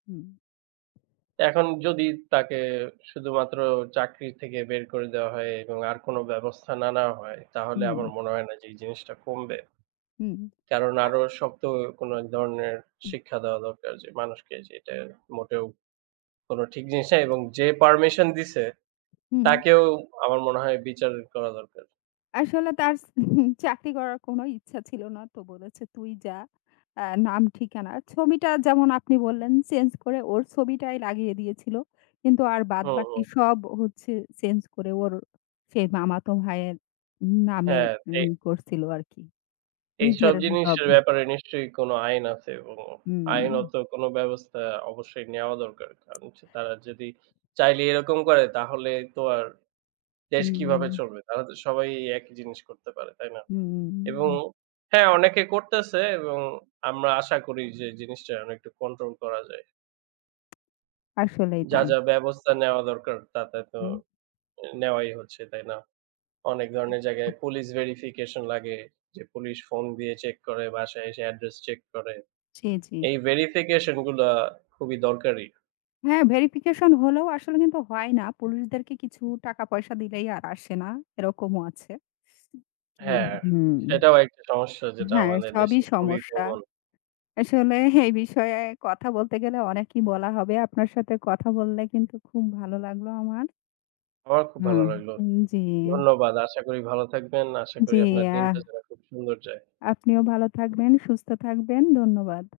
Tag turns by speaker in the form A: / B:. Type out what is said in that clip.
A: হুম।
B: এখন যদি তাকে শুধুমাত্র চাকরির থেকে বের করে দেওয়া হয় এবং আর কোনো ব্যবস্থা না নেওয়া হয়, তাহলে আমার
A: হুম।
B: মনে হয় না যে, এই জিনিসটা কমবে।
A: হুম।
B: কারণ আরও শক্ত কোনো এক ধরনের
A: হু।
B: শিক্ষা দেওয়া দরকার যে, মানুষকে যে এটা মোটেও কোনো ঠিক জিনিস না এবং যে permission দিছে
A: হু, হুম।
B: তাকেও আমার মনে হয় বিচার করা দরকার।
A: আসলে তার চাকরি করার কোনো ইচ্ছা ছিল না। তো বলেছে তুই যা। আ নাম ঠিকানা, ছবিটা যেমন আপনি বললেন change করে ওর ছবিটাই লাগিয়ে দিয়েছিল। কিন্তু আর
B: হ্যাঁ, হ্যাঁ।
A: বাদবাকি সব হচ্ছে change করে ওর সেই মামাতো ভাইয়ের নামে
B: হ্যাঁ, পে
A: মিল করছিল আরকি।
B: এইসব
A: নিজের এসব
B: জিনিসের ব্যাপারে নিশ্চয়ই কোনো আইন আছে এবং
A: হুম।
B: আইনত কোনো ব্যবস্থা অবশ্যই নেওয়া দরকার। কারণ হচ্ছে তারা যদি চাইলেই এরকম করে তাহলে তো আর দেশ কিভাবে
A: হুম।
B: চলবে? তাহলে তো সবাই একই জিনিস করতে পারে, তাই না?
A: হুম।
B: এবং হ্যাঁ, অনেকে করতেছে এবং আমরা আশা করি যে জিনিসটা অনেকটা control করা যায়।
A: আসলেই
B: যা,
A: তাই।
B: যা ব্যবস্থা নেওয়া দরকার তা, তা তো
A: হু।
B: আ নেওয়াই হচ্ছে, তাই না? অনেক ধরনের
A: হু
B: জায়গায় police verification লাগে। যে police phone দিয়ে check করে, বাসায় এসে address check করে।
A: জি, জি।
B: এই verification গুলা খুবই দরকারি।
A: হ্যাঁ, verification হলেও আসলে কিন্তু হয় না। পুলিশদেরকে কিছু টাকা পয়সা দিলেই আর আসে না, এরকমও আছে। জি,
B: হ্যাঁ,
A: হু।
B: সেটাও একটা সমস্যা যেটা
A: হ্যাঁ,
B: আমাদের
A: সবই
B: দেশে খুবই
A: সমস্যা।
B: প্রবল।
A: আসলে এই বিষয়ে কথা বলতে গেলে অনেকই বলা হবে। আপনার সাথে কথা বললে কিন্তু খুব ভালো লাগলো আমার।
B: আমার খুব
A: হু,
B: ভালো লাগলো।
A: উ জি।
B: ধন্যবাদ। আশা করি ভালো থাকবেন। আশা
A: জি,
B: করি আপনার দিনটা
A: আ
B: যেন খুব সুন্দর যায়।
A: আপনিও ভালো থাকবেন, সুস্থ থাকবেন। ধন্যবাদ।